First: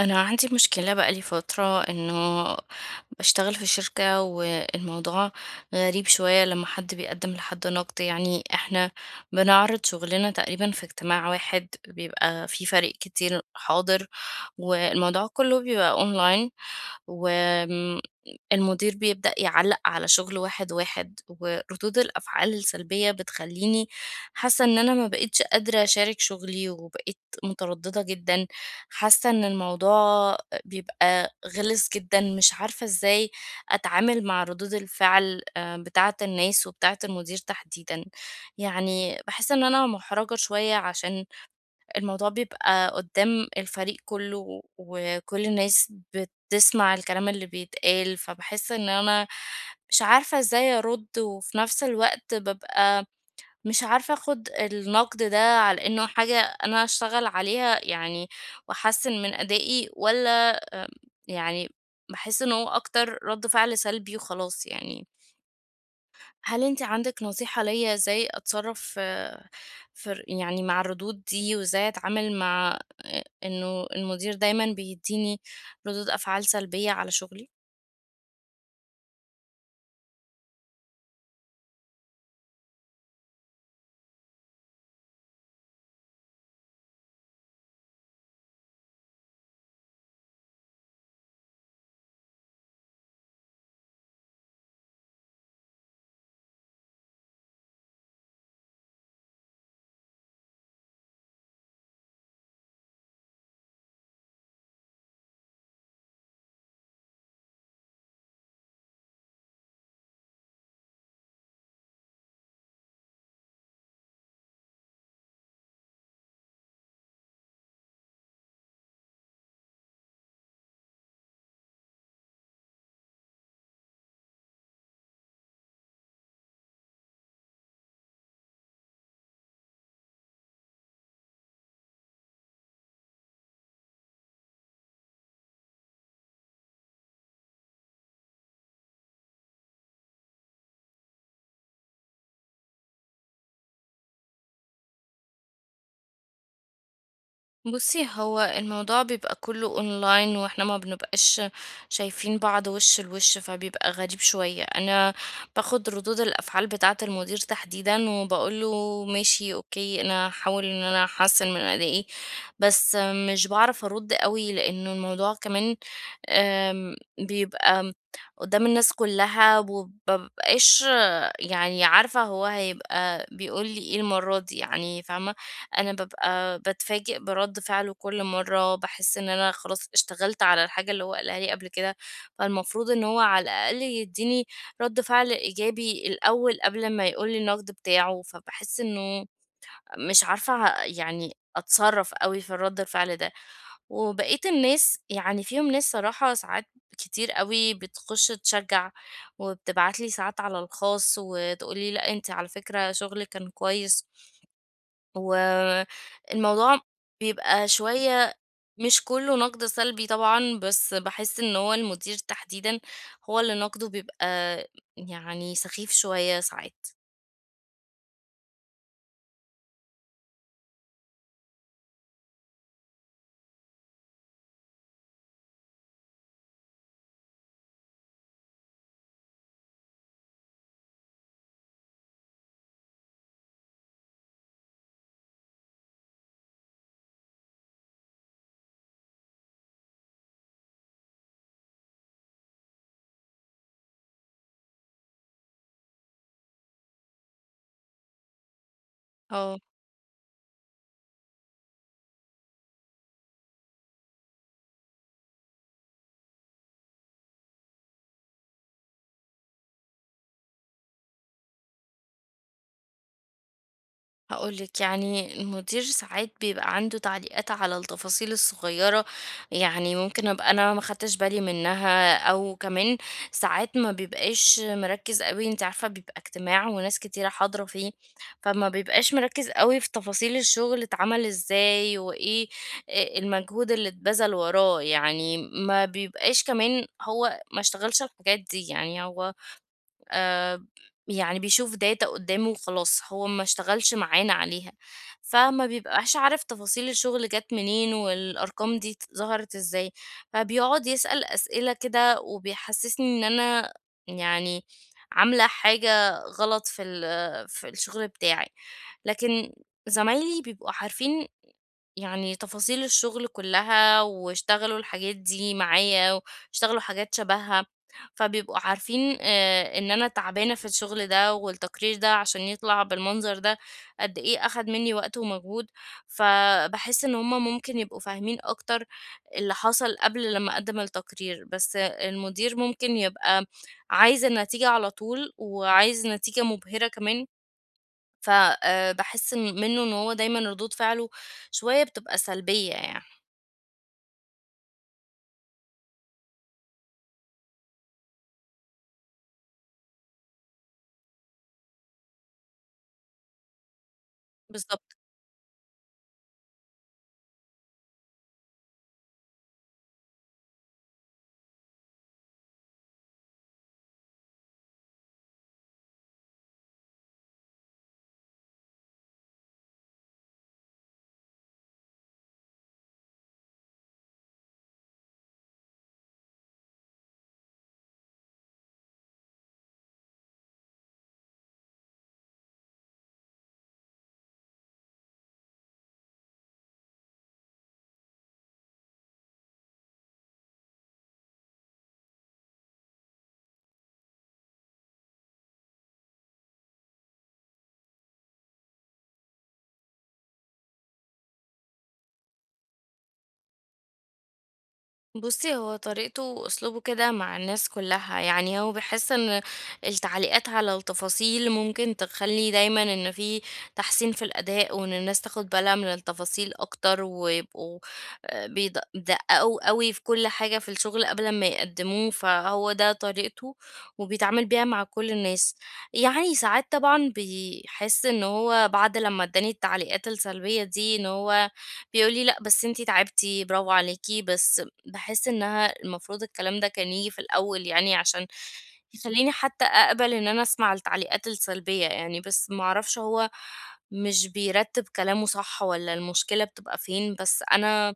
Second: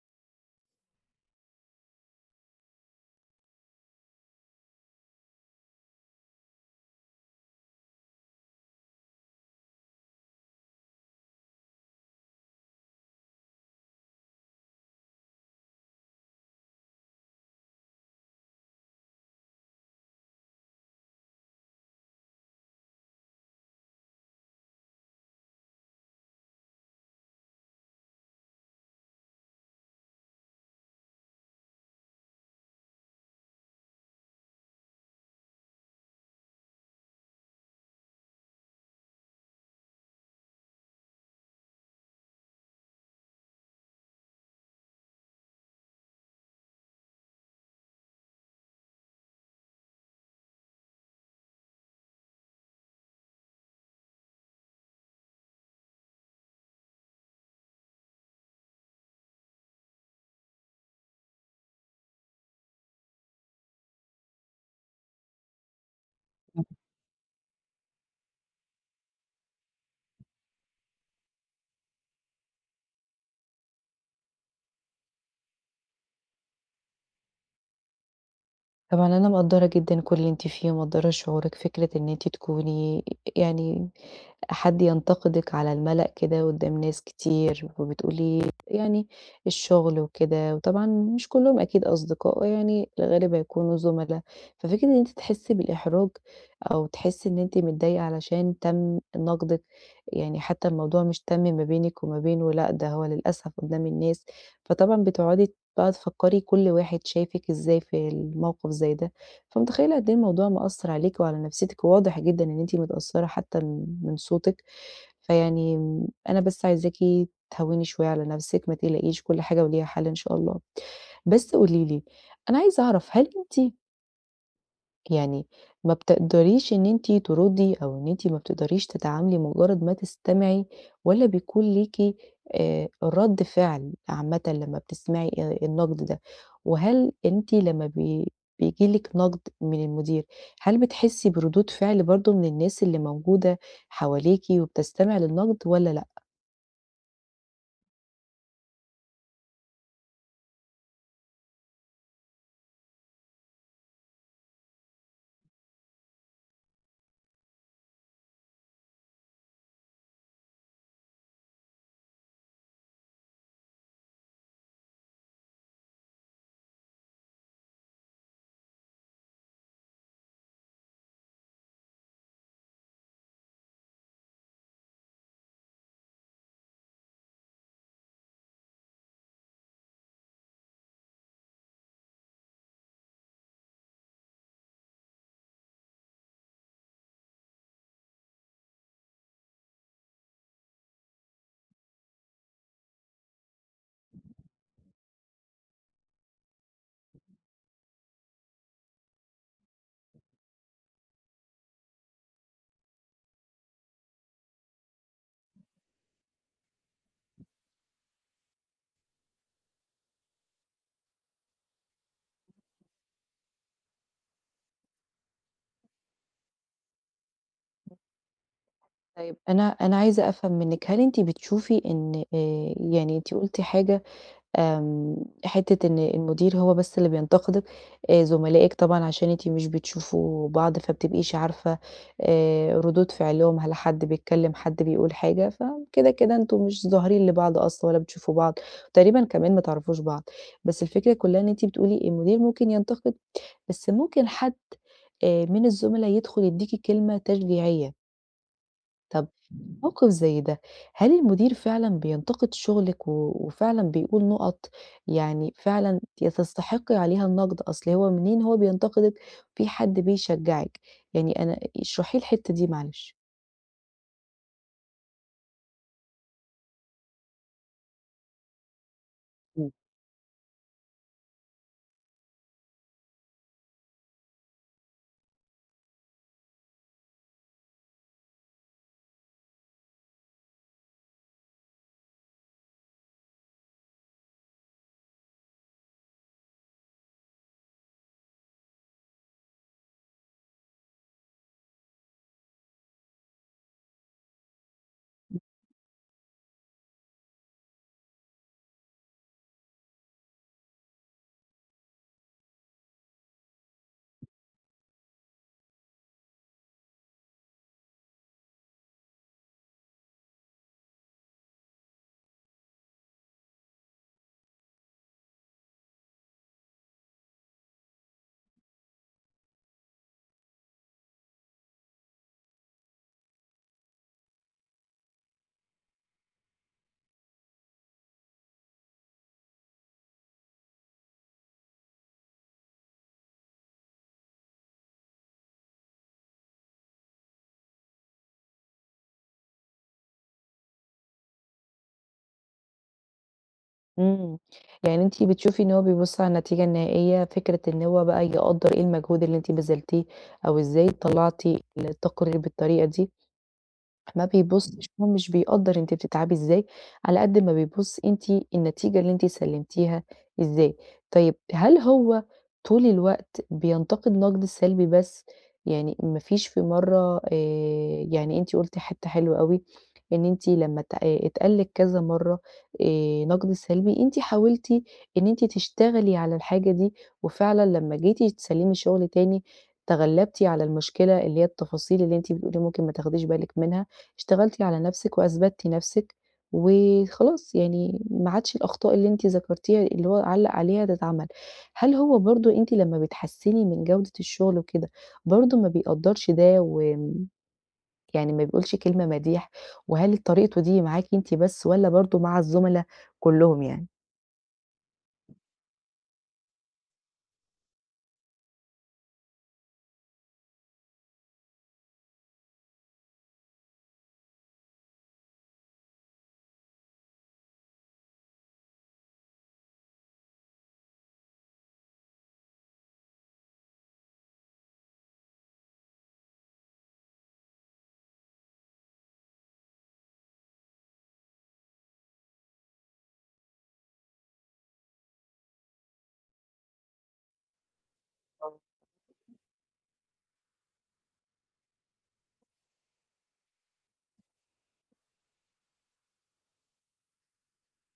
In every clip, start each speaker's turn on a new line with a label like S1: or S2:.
S1: أنا عندي مشكلة بقى لي فترة إنه باشتغل في شركة، والموضوع غريب شوية لما حد بيقدم لحد نقد. يعني إحنا بنعرض شغلنا تقريبا في اجتماع واحد بيبقى فيه فريق كتير حاضر، والموضوع كله بيبقى أونلاين، والمدير بيبدأ يعلق على شغل واحد واحد، وردود الأفعال السلبية بتخليني حاسة إن أنا ما بقيتش قادرة أشارك شغلي، وبقيت مترددة جدا. حاسة إن الموضوع بيبقى غِلِس جدًا، مش عارفة إزاي أتعامل مع ردود الفعل بتاعة الناس وبتاعة المدير تحديدًا. يعني باحس إن أنا مُحرَجة شوية عشان الموضوع بيبقى قُدّام الفريق كُلّه، وكل الناس بتسمع الكلام اللي بيتقال، فباحس إن أنا مش عارفة إزاي أرُد، وفي نفس الوقت بابقى مش عارفة آخُد النقد ده على إنه حاجة أنا أشتغل عليها يعني، وأحسّن من أدائي، والّا آمم يعني باحس إن هو أكتر رَد فعل سلبي وخلاص يعني. هل أنتِ عندِك نصيحة ليّا إزاي أتصرّف في في ر يعني مع الردود دي، وإزاي أتعامل مع إنه المدير دايمًا بيدّيني ردود أفعال سلبية على شُغلي؟
S2: طبعًا أنا مقدّرة جدًا كل اللي أنتِ فيه، ومقدّرة شعورِك، فكرة إن أنتِ تكوني يعني حد ينتقدِك على المَلأ كده قدّام ناس كتير، وبتقولي يعني الشغل وكده، وطبعًا مش كلّهم أكيد أصدقاء، يعني الغالب هيكونوا زُملا، ففكرة إن أنتِ تحسّي بالإحراج أو تحسّي إن أنتِ متضايقة علشان تَم نقدِك، يعني حتى الموضوع مش تَم ما بينِك وما بينه، لأ ده هو للأسف قدّام الناس، فطبعًا بتقعدي بقى تفكّري كل واحد شافِك إزاي في الموقف زي ده، فمتخيّلة قد إيه الموضوع مأثّر عليكِ وعلى نفسيتِك، وواضح جدًا إن أنتِ متأثّرة حتى من صوتِك، فيعني م أنا بس عايزاكِ تهوّني شوية على نفسِك، ما تقلقيش كل حاجة وليها حل إن شاء الله. بس قولي لي، أنا عايزة أعرف هل أنتِ يعني ما بتقدريش إن أنتِ تردّي أو إن أنتِ ما بتقدريش تتعاملي مجرّد ما تستمعي والّا بيكون ليكِ رَد فعل عامةً لمّا بتسمعي النقد ده؟ وهل أنتِ لمّا بي بييجي لِك نقد من المدير، هل بتحسّي بردود فعل برضه من الناس اللي موجودة حواليكِ وبتستمع للنقد والّا لأ؟
S1: بُصّي، هو الموضوع بيبقى كلّه online، وإحنا ما بنبقاش شايفين بعض وِش لوِش، فبيبقى غريب شوية. أنا باخُد ردود الأفعال بتاعة المدير تحديدًا وباقول له: "ماشي، أوكي، أنا هاحاول إن أنا أحسّن من أدائي." بس مش باعرف أرُد أوي لإنه الموضوع كمان بيبقى قدّام الناس كلّها، وما بابقاش يعني عارفة هو هيبقى بيقول لي إيه المرّة دي، يعني فاهمة. أنا بابقى باتفاجئ برَد فعله كل مرّة، باحس إن أنا خلاص اشتغلت على الحاجة اللي هو قالها لي قبل كده، فالمفروض إن هو على الأقل يدّيني رَد فعل إيجابي الأول قبل ما يقول لي النقد بتاعه، فباحس إنه مش عارفة يعني أتصرّف أوي في الرَد الفعل ده. وبقيت الناس، يعني فيهم ناس صراحة ساعات كتير أوي بتخُش تشجّع، وبتبعت لي ساعات على الخاص وتقول لي: "لأ، أنتِ على فكرة شُغلِك كان كويس." والموضوع بيبقى شوية، مش كُلّه نَقْد سلبي طبعًا، بس باحس إن هو المدير تحديدًا هو اللي نَقْده بيبقى يعني سخيف شوية ساعات.
S2: طيب أنا عايزة أفهم منِّك، هل أنتِ بتشوفي إن يعني أنتِ قُلتِ حاجة آمم، حتّة إن المدير هو بس اللي بينتقدِك، زملائِك طبعًا عشان أنتِ مش بتشوفوا بعض، فما بتبقيش عارفة ردود فعلهم، هل حد بيتكلّم، حد بيقول حاجة، كده أنتم مش ظاهرين لبعض أصلًا ولا بتشوفوا بعض، تقريبًا كمان ما تعرفوش بعض. بس الفكرة كُلّها إن أنتِ بتقولي المدير ممكن ينتقد، بس ممكن حد من الزُملا يدخُل يدّيكِ كلمة تشجيعية. طب
S1: آه.
S2: موقف زي ده، هل المدير فعلًا بينتقد شغلِك وفعلًا بيقول نُقَط يعني فعلًا تستحقي عليها النقد؟ أصل هو منين هو بينتقدِك في حد بيشجعِك، يعني أنا اشرحي لي الحتّة دي معلش.
S1: هقولك، يعني المدير ساعات بيبقى عنده تعليقات على التفاصيل الصغيرة،
S2: إمم.
S1: يعني ممكن ابقى انا ما خدتش بالي منها، او كمان ساعات ما بيبقاش مركز قوي، انت عارفة بيبقى اجتماع وناس كتيرة حاضرة فيه، فما بيبقاش مركز قوي في تفاصيل الشغل اتعمل ازاي، وايه المجهود اللي اتبذل وراه، يعني ما بيبقاش كمان هو ما اشتغلش الحاجات دي، يعني هو آآ يعني بيشوف data قدّامه وخلاص، هو ما اشتغلش معانا عليها، فما بيبقاش عارف تفاصيل الشغل جات منين، والأرقام دي ظهرت إزاي، فبيقعد يسأل أسئلة كده وبيحسسني إن أنا يعني عاملة حاجة غلط في الشغل بتاعي. لكن زمايلي بيبقوا عارفين يعني تفاصيل الشغل كلها، واشتغلوا الحاجات دي معايا، واشتغلوا حاجات شبهها، فبيبقوا عارفين آه، ان انا تعبانة في الشغل ده، والتقرير ده عشان يطلع بالمنظر ده قد ايه اخد مني وقت ومجهود، فبحس ان هما ممكن يبقوا فاهمين اكتر اللي حصل قبل لما اقدم التقرير، بس المدير ممكن يبقى عايز النتيجة على طول، وعايز نتيجة مبهرة كمان، ف باحس إن منّه إن هو دايمًا ردود فعله شوية بتبقى سلبية يعني.
S2: إمم. يعني أنتِ بتشوفي إن هو بيبُص على النتيجة النهائية، فكرة إن هو بقى يقدّر إيه المجهود اللي أنتِ بذلتيه أو إزاي طلّعتِ التقرير بالطريقة دي، ما بيبصش
S1: بالضبط.
S2: هو مش بيقدّر أنتِ بتتعبي إزاي، على قد ما بيبص أنتِ النتيجة اللي أنتِ سلمتيها إزاي. طيب هل هو طول الوقت بينتقد النقد السلبي بس؟ يعني ما فيش في مرّة يعني أنتِ قُلتِ حتّة حلوة أوي، إن أنتِ لمّا اتقال لِك كذا مرّة نقد سلبي، أنتِ حاولتِ إن أنتِ تشتغلي على الحاجة دي، وفعلًا لمّا جيتِ تسلمي شغل تاني تغلبتِ على المشكلة اللي هي التفاصيل اللي أنتِ بتقولي ممكن ما تاخديش بالِك منها، اشتغلتِ على نفسِك وأثبتِّ نفسِك، وخلاص يعني ما عادش الأخطاء اللي أنتِ ذكرتيها اللي هو علَّق عليها تتعمل. هل هو برضه أنتِ لمّا بتحسِّني من جودة الشغل وكده، برضه ما بيقدّرش ده يعني ما بيقولش كلمة مديح، وهل طريقته دي معاكِ أنتِ بس والّا برضه مع الزملا كلّهم يعني؟
S1: بُصّي، هو طريقته وأسلوبه كده مع الناس كلّها، يعني هو بيحس إن التعليقات على التفاصيل ممكن تخلّي دايمًا إن في تحسين في الأداء، وإن الناس تاخد بالها من التفاصيل أكتر، ويبقوا بيدققوا أوي في كل حاجة في الشغل قبل ما يقدّموه، فهو ده طريقته، وبيتعامل بيها مع كل الناس. يعني ساعات طبعًا بيحس إن هو بعد لمّا ادّاني التعليقات السلبية دي، إن هو بيقول لي: "لأ، بس أنتِ تعبتِ، برافو عليكِ، بس." باحس إنها المفروض الكلام ده كان ييجي في الأول، يعني عشان
S2: آه.
S1: يخلّيني حتى أقبل إن أنا أسمع التعليقات السلبية يعني، بس ما أعرفش هو مش بيرتّب كلامه صح، والّا المشكلة بتبقى فين، بس أنا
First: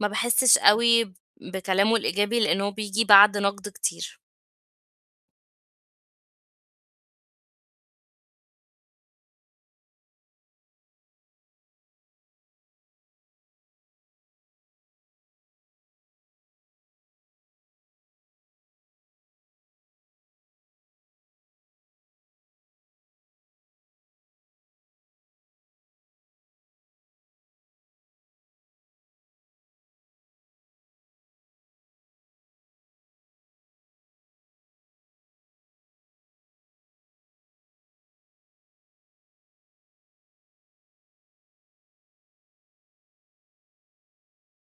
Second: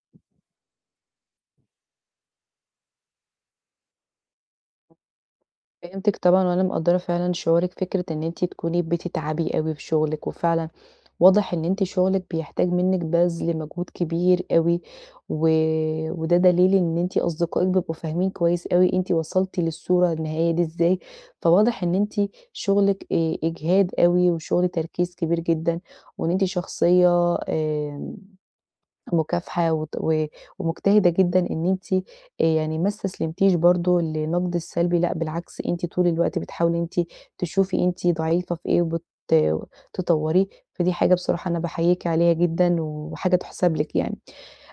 S1: ما باحسّش أوي بكلامه الإيجابي لأنه بييجي بعد نقد كتير.
S2: فهمتِك طبعًا، وأنا مقدّرة فعلًا شعورِك، فكرة إن أنتِ تكوني بتتعبي أوي في شغلِك وفعلًا واضح إن أنتِ شغلِك بيحتاج منِّك بَذْل مجهود كبير أوي، و وده دليل إن أنتِ أصدقائِك بيبقوا فاهمين كويس أوي أنتِ وصلتِ للصورة النهائية دي إزاي، فواضح إن أنتِ شغلِك إجهاد أوي وشغل تركيز كبير جدًا، وإن أنتِ شخصية آآ مكافحة وت و ومجتهدة جدًا إن أنتِ يعني ما استسلمتيش برضه للنقد السلبي، لأ بالعكس أنتِ طول الوقت بتحاولي إن أنتِ تشوفي أنتِ ضعيفة في إيه تطوريه، فدي حاجة بصراحة أنا باحييكِ عليها جدًا وحاجة تُحسب لِك يعني.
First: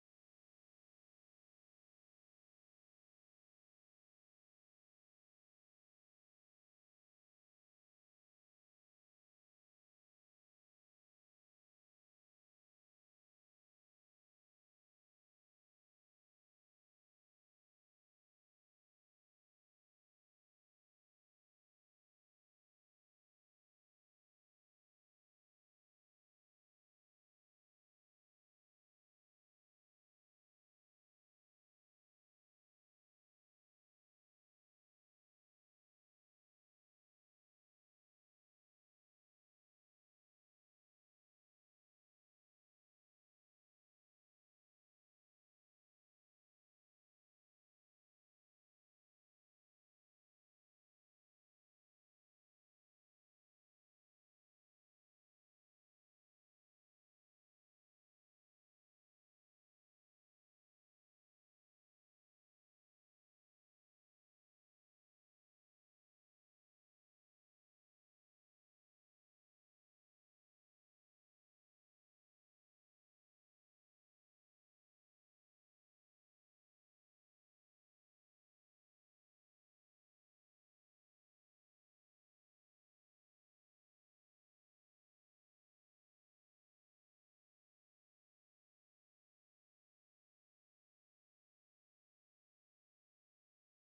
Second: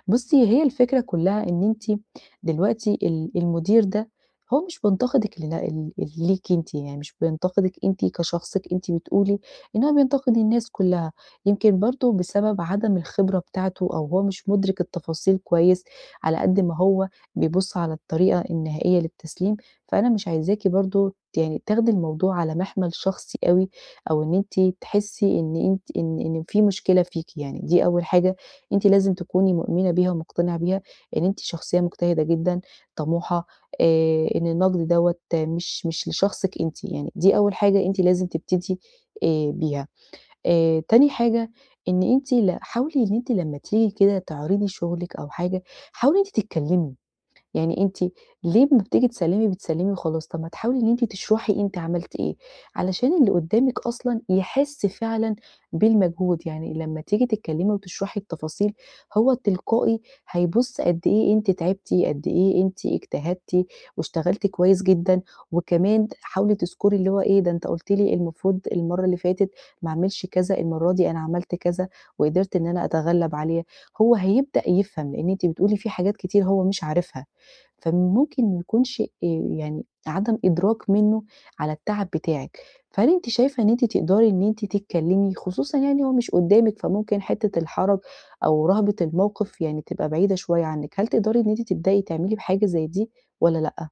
S2: بُصّي، هي الفكرة كلّها إن أنتِ دلوقتي المدير ده هو مش بينتقدِك ل ال ليكِ أنتِ، يعني مش بينتقدِك أنتِ كشخصِك، أنتِ بتقولي إن هو بينتقد الناس كلّها، يمكن برضه بسبب عدم الخبرة بتاعته أو هو مش مُدرِك التفاصيل كويس على قد ما هو بيبُص على الطريقة النهائية للتسليم، فأنا مش عايزاكِ برضه يعني تاخدي الموضوع على محمل شخصي أوي أو إن أنتِ تحسّي إن أنتِ إن في مشكلة فيكِ يعني، دي أول حاجة أنتِ لازم تكوني مؤمنة بيها ومقتنعة بيها إن أنتِ شخصية مجتهدة جدًا، طموحة، إن النقد دوّة مش لشخصِك أنتِ، يعني دي أول حاجة أنتِ لازم تبتدي بيها. تاني حاجة إن أنتِ حاولي إن أنتِ لمّا تيجي كده تعرضي شغلِك أو حاجة، حاولي إن أنتِ تتكلمي. يعني أنتِ ليه أمّا بتيجي بتسلّمي وخلاص، طب ما تحاولي إن أنتِ تشرحي أنتِ عملتِ إيه، علشان اللي قدّامِك أصلًا يحس فعلًا بالمجهود، يعني لمّا تيجي تتكلّمي وتشرحي التفاصيل هو تلقائي هيبُص قد إيه أنتِ تعبتِ، قد إيه أنتِ اجتهدتِ واشتغلتِ كويس جدًا، وكمان حاولي تذكري اللي هو إيه، ده أنت قُلت لي المفروض المَرّة اللي فاتت ما أعملش كذا، المَرّة دي أنا عملت كذا وقدرت إن أنا أتغلّب عليه، هو هيبدأ يفهم، لإن أنتِ بتقولي في حاجات كتير هو مش عارفها. فممكن ما يكونش يعني عدم إدراك منّه على التعب بتاعِك، فهل أنتِ شايفة إن أنتِ تقدري إن أنتِ تتكلّمي خصوصًا يعني هو مش قدّامِك، فممكن حتّة الحرج أو رهبة الموقف يعني تبقى بعيدة شوية عنِّك، هل تقدري إن أنتِ تبدئي تعملي بحاجة زي دي والّا لأ؟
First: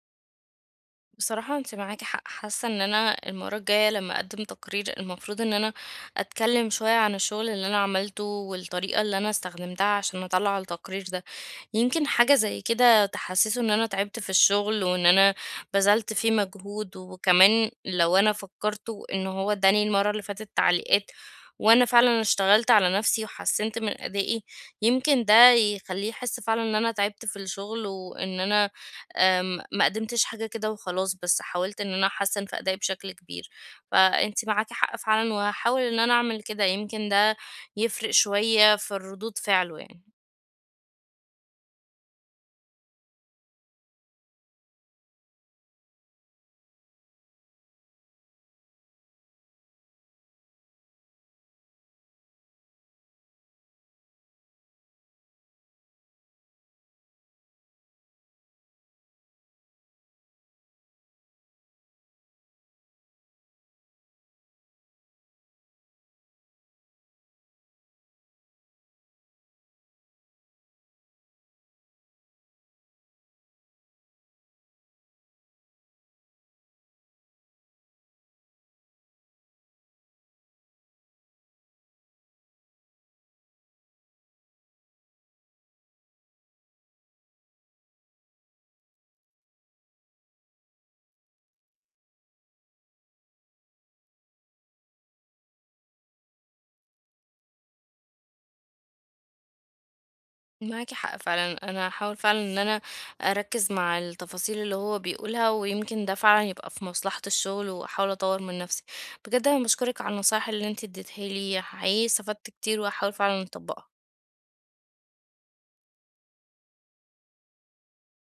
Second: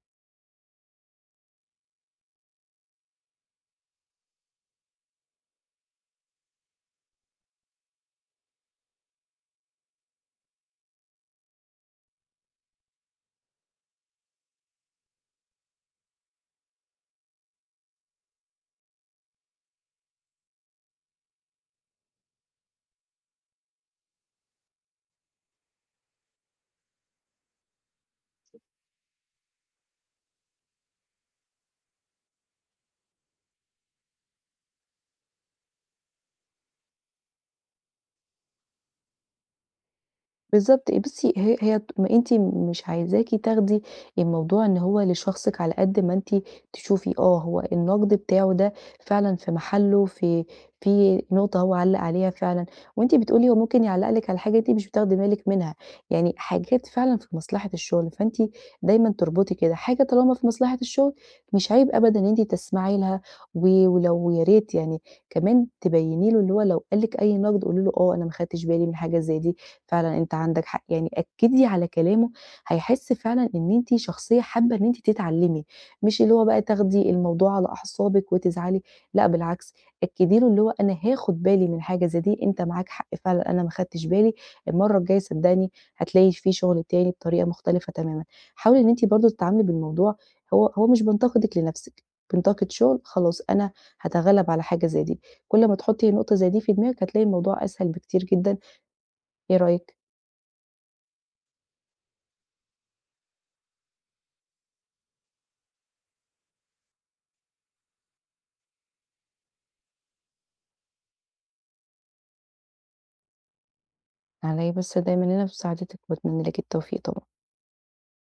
S1: بصراحة أنتِ معاكِ حق، حاسة إن أنا المرّة الجاية لمّا أقدّم تقرير المفروض إن أنا أتكلّم شوية عن الشغل اللي أنا عملته، والطريقة اللي أنا استخدمتها عشان أطلّع التقرير ده. يمكن حاجة زي كده تحسسه ان انا تعبت في الشغل، وان انا بذلت فيه مجهود، وكمان لو انا فكرته ان هو اداني المرة اللي فاتت تعليقات، وانا فعلا اشتغلت على نفسي وحسنت من ادائي، يمكن ده يخليه يحس فعلا ان انا تعبت في الشغل، وان انا ما قدمتش حاجة كده وخلاص، بس حاولت ان انا احسن في ادائي بشكل كبير. فانتي معاكي حق فعلا، وهحاول ان انا اعمل كده، يمكن ده يفرق شوية في الردود فعله يعني.
S2: بالضبط، بُصّي هي هي ت ما أنتِ مش عايزاكِ تاخدي الموضوع إن هو لشخصِك على قد ما أنتِ تشوفي آه، هو النقد بتاعه ده فعلًا في محله، في نقطة هو علّق عليها فعلًا، وأنتِ بتقولي هو ممكن يعلّق لِك على حاجة أنتِ مش بتاخدي بالِك منها، يعني حاجات فعلًا في مصلحة الشغل، فأنتِ دايمًا تربطي كده، حاجة طالما في مصلحة الشغل مش عيب أبدًا إن أنتِ تسمعي لها، ولو يا ريت يعني كمان تبيّني له اللي هو لو قال لِك أي نقد قولي له آه، أنا ما خدتش بالي من حاجة زي دي، فعلًا أنت عندك حق، يعني أكّدي على كلامه، هيحس فعلًا إن أنتِ شخصية حابة إن أنتِ تتعلمي، مش اللي هو بقى تاخدي الموضوع على أعصابِك وتزعلي، لأ بالعكس، أكّدي له اللي هو أنا هاخد بالي من حاجة زي دي، أنت معاك حق فعلًا أنا ما خدتش بالي، المرّة الجاية صدّقني هتلاقي في شغل تاني بطريقة مختلفة تمامًا. حاولي إن أنتِ برضه تتعاملي بالموضوع هو مش بينتقدِك لنَفْسِك، بينتقد شغل، خلاص أنا هاتغلّب على حاجة زي دي، كل ما تحطّي نقطة زي دي في دماغِك هتلاقي الموضوع أسهل بكتير جدًا، إيه رأيك؟
S1: معاكِ حق فعلًا، أنا هاحاول فعلًا إن أنا أركّز مع التفاصيل اللي هو بيقولها، ويمكن ده فعلًا يبقى في مصلحة الشغل، وأحاول أطوّر من نفسي. بجد أنا باشكرِك على النصايح اللي أنتِ اديتيها لي، حقيقي استفدت كتير، وهاحاول فعلًا أطبّقها.
S2: على إيه بس دايما هنا في مساعدتِك وباتمنى لِك التوفيق طبعًا.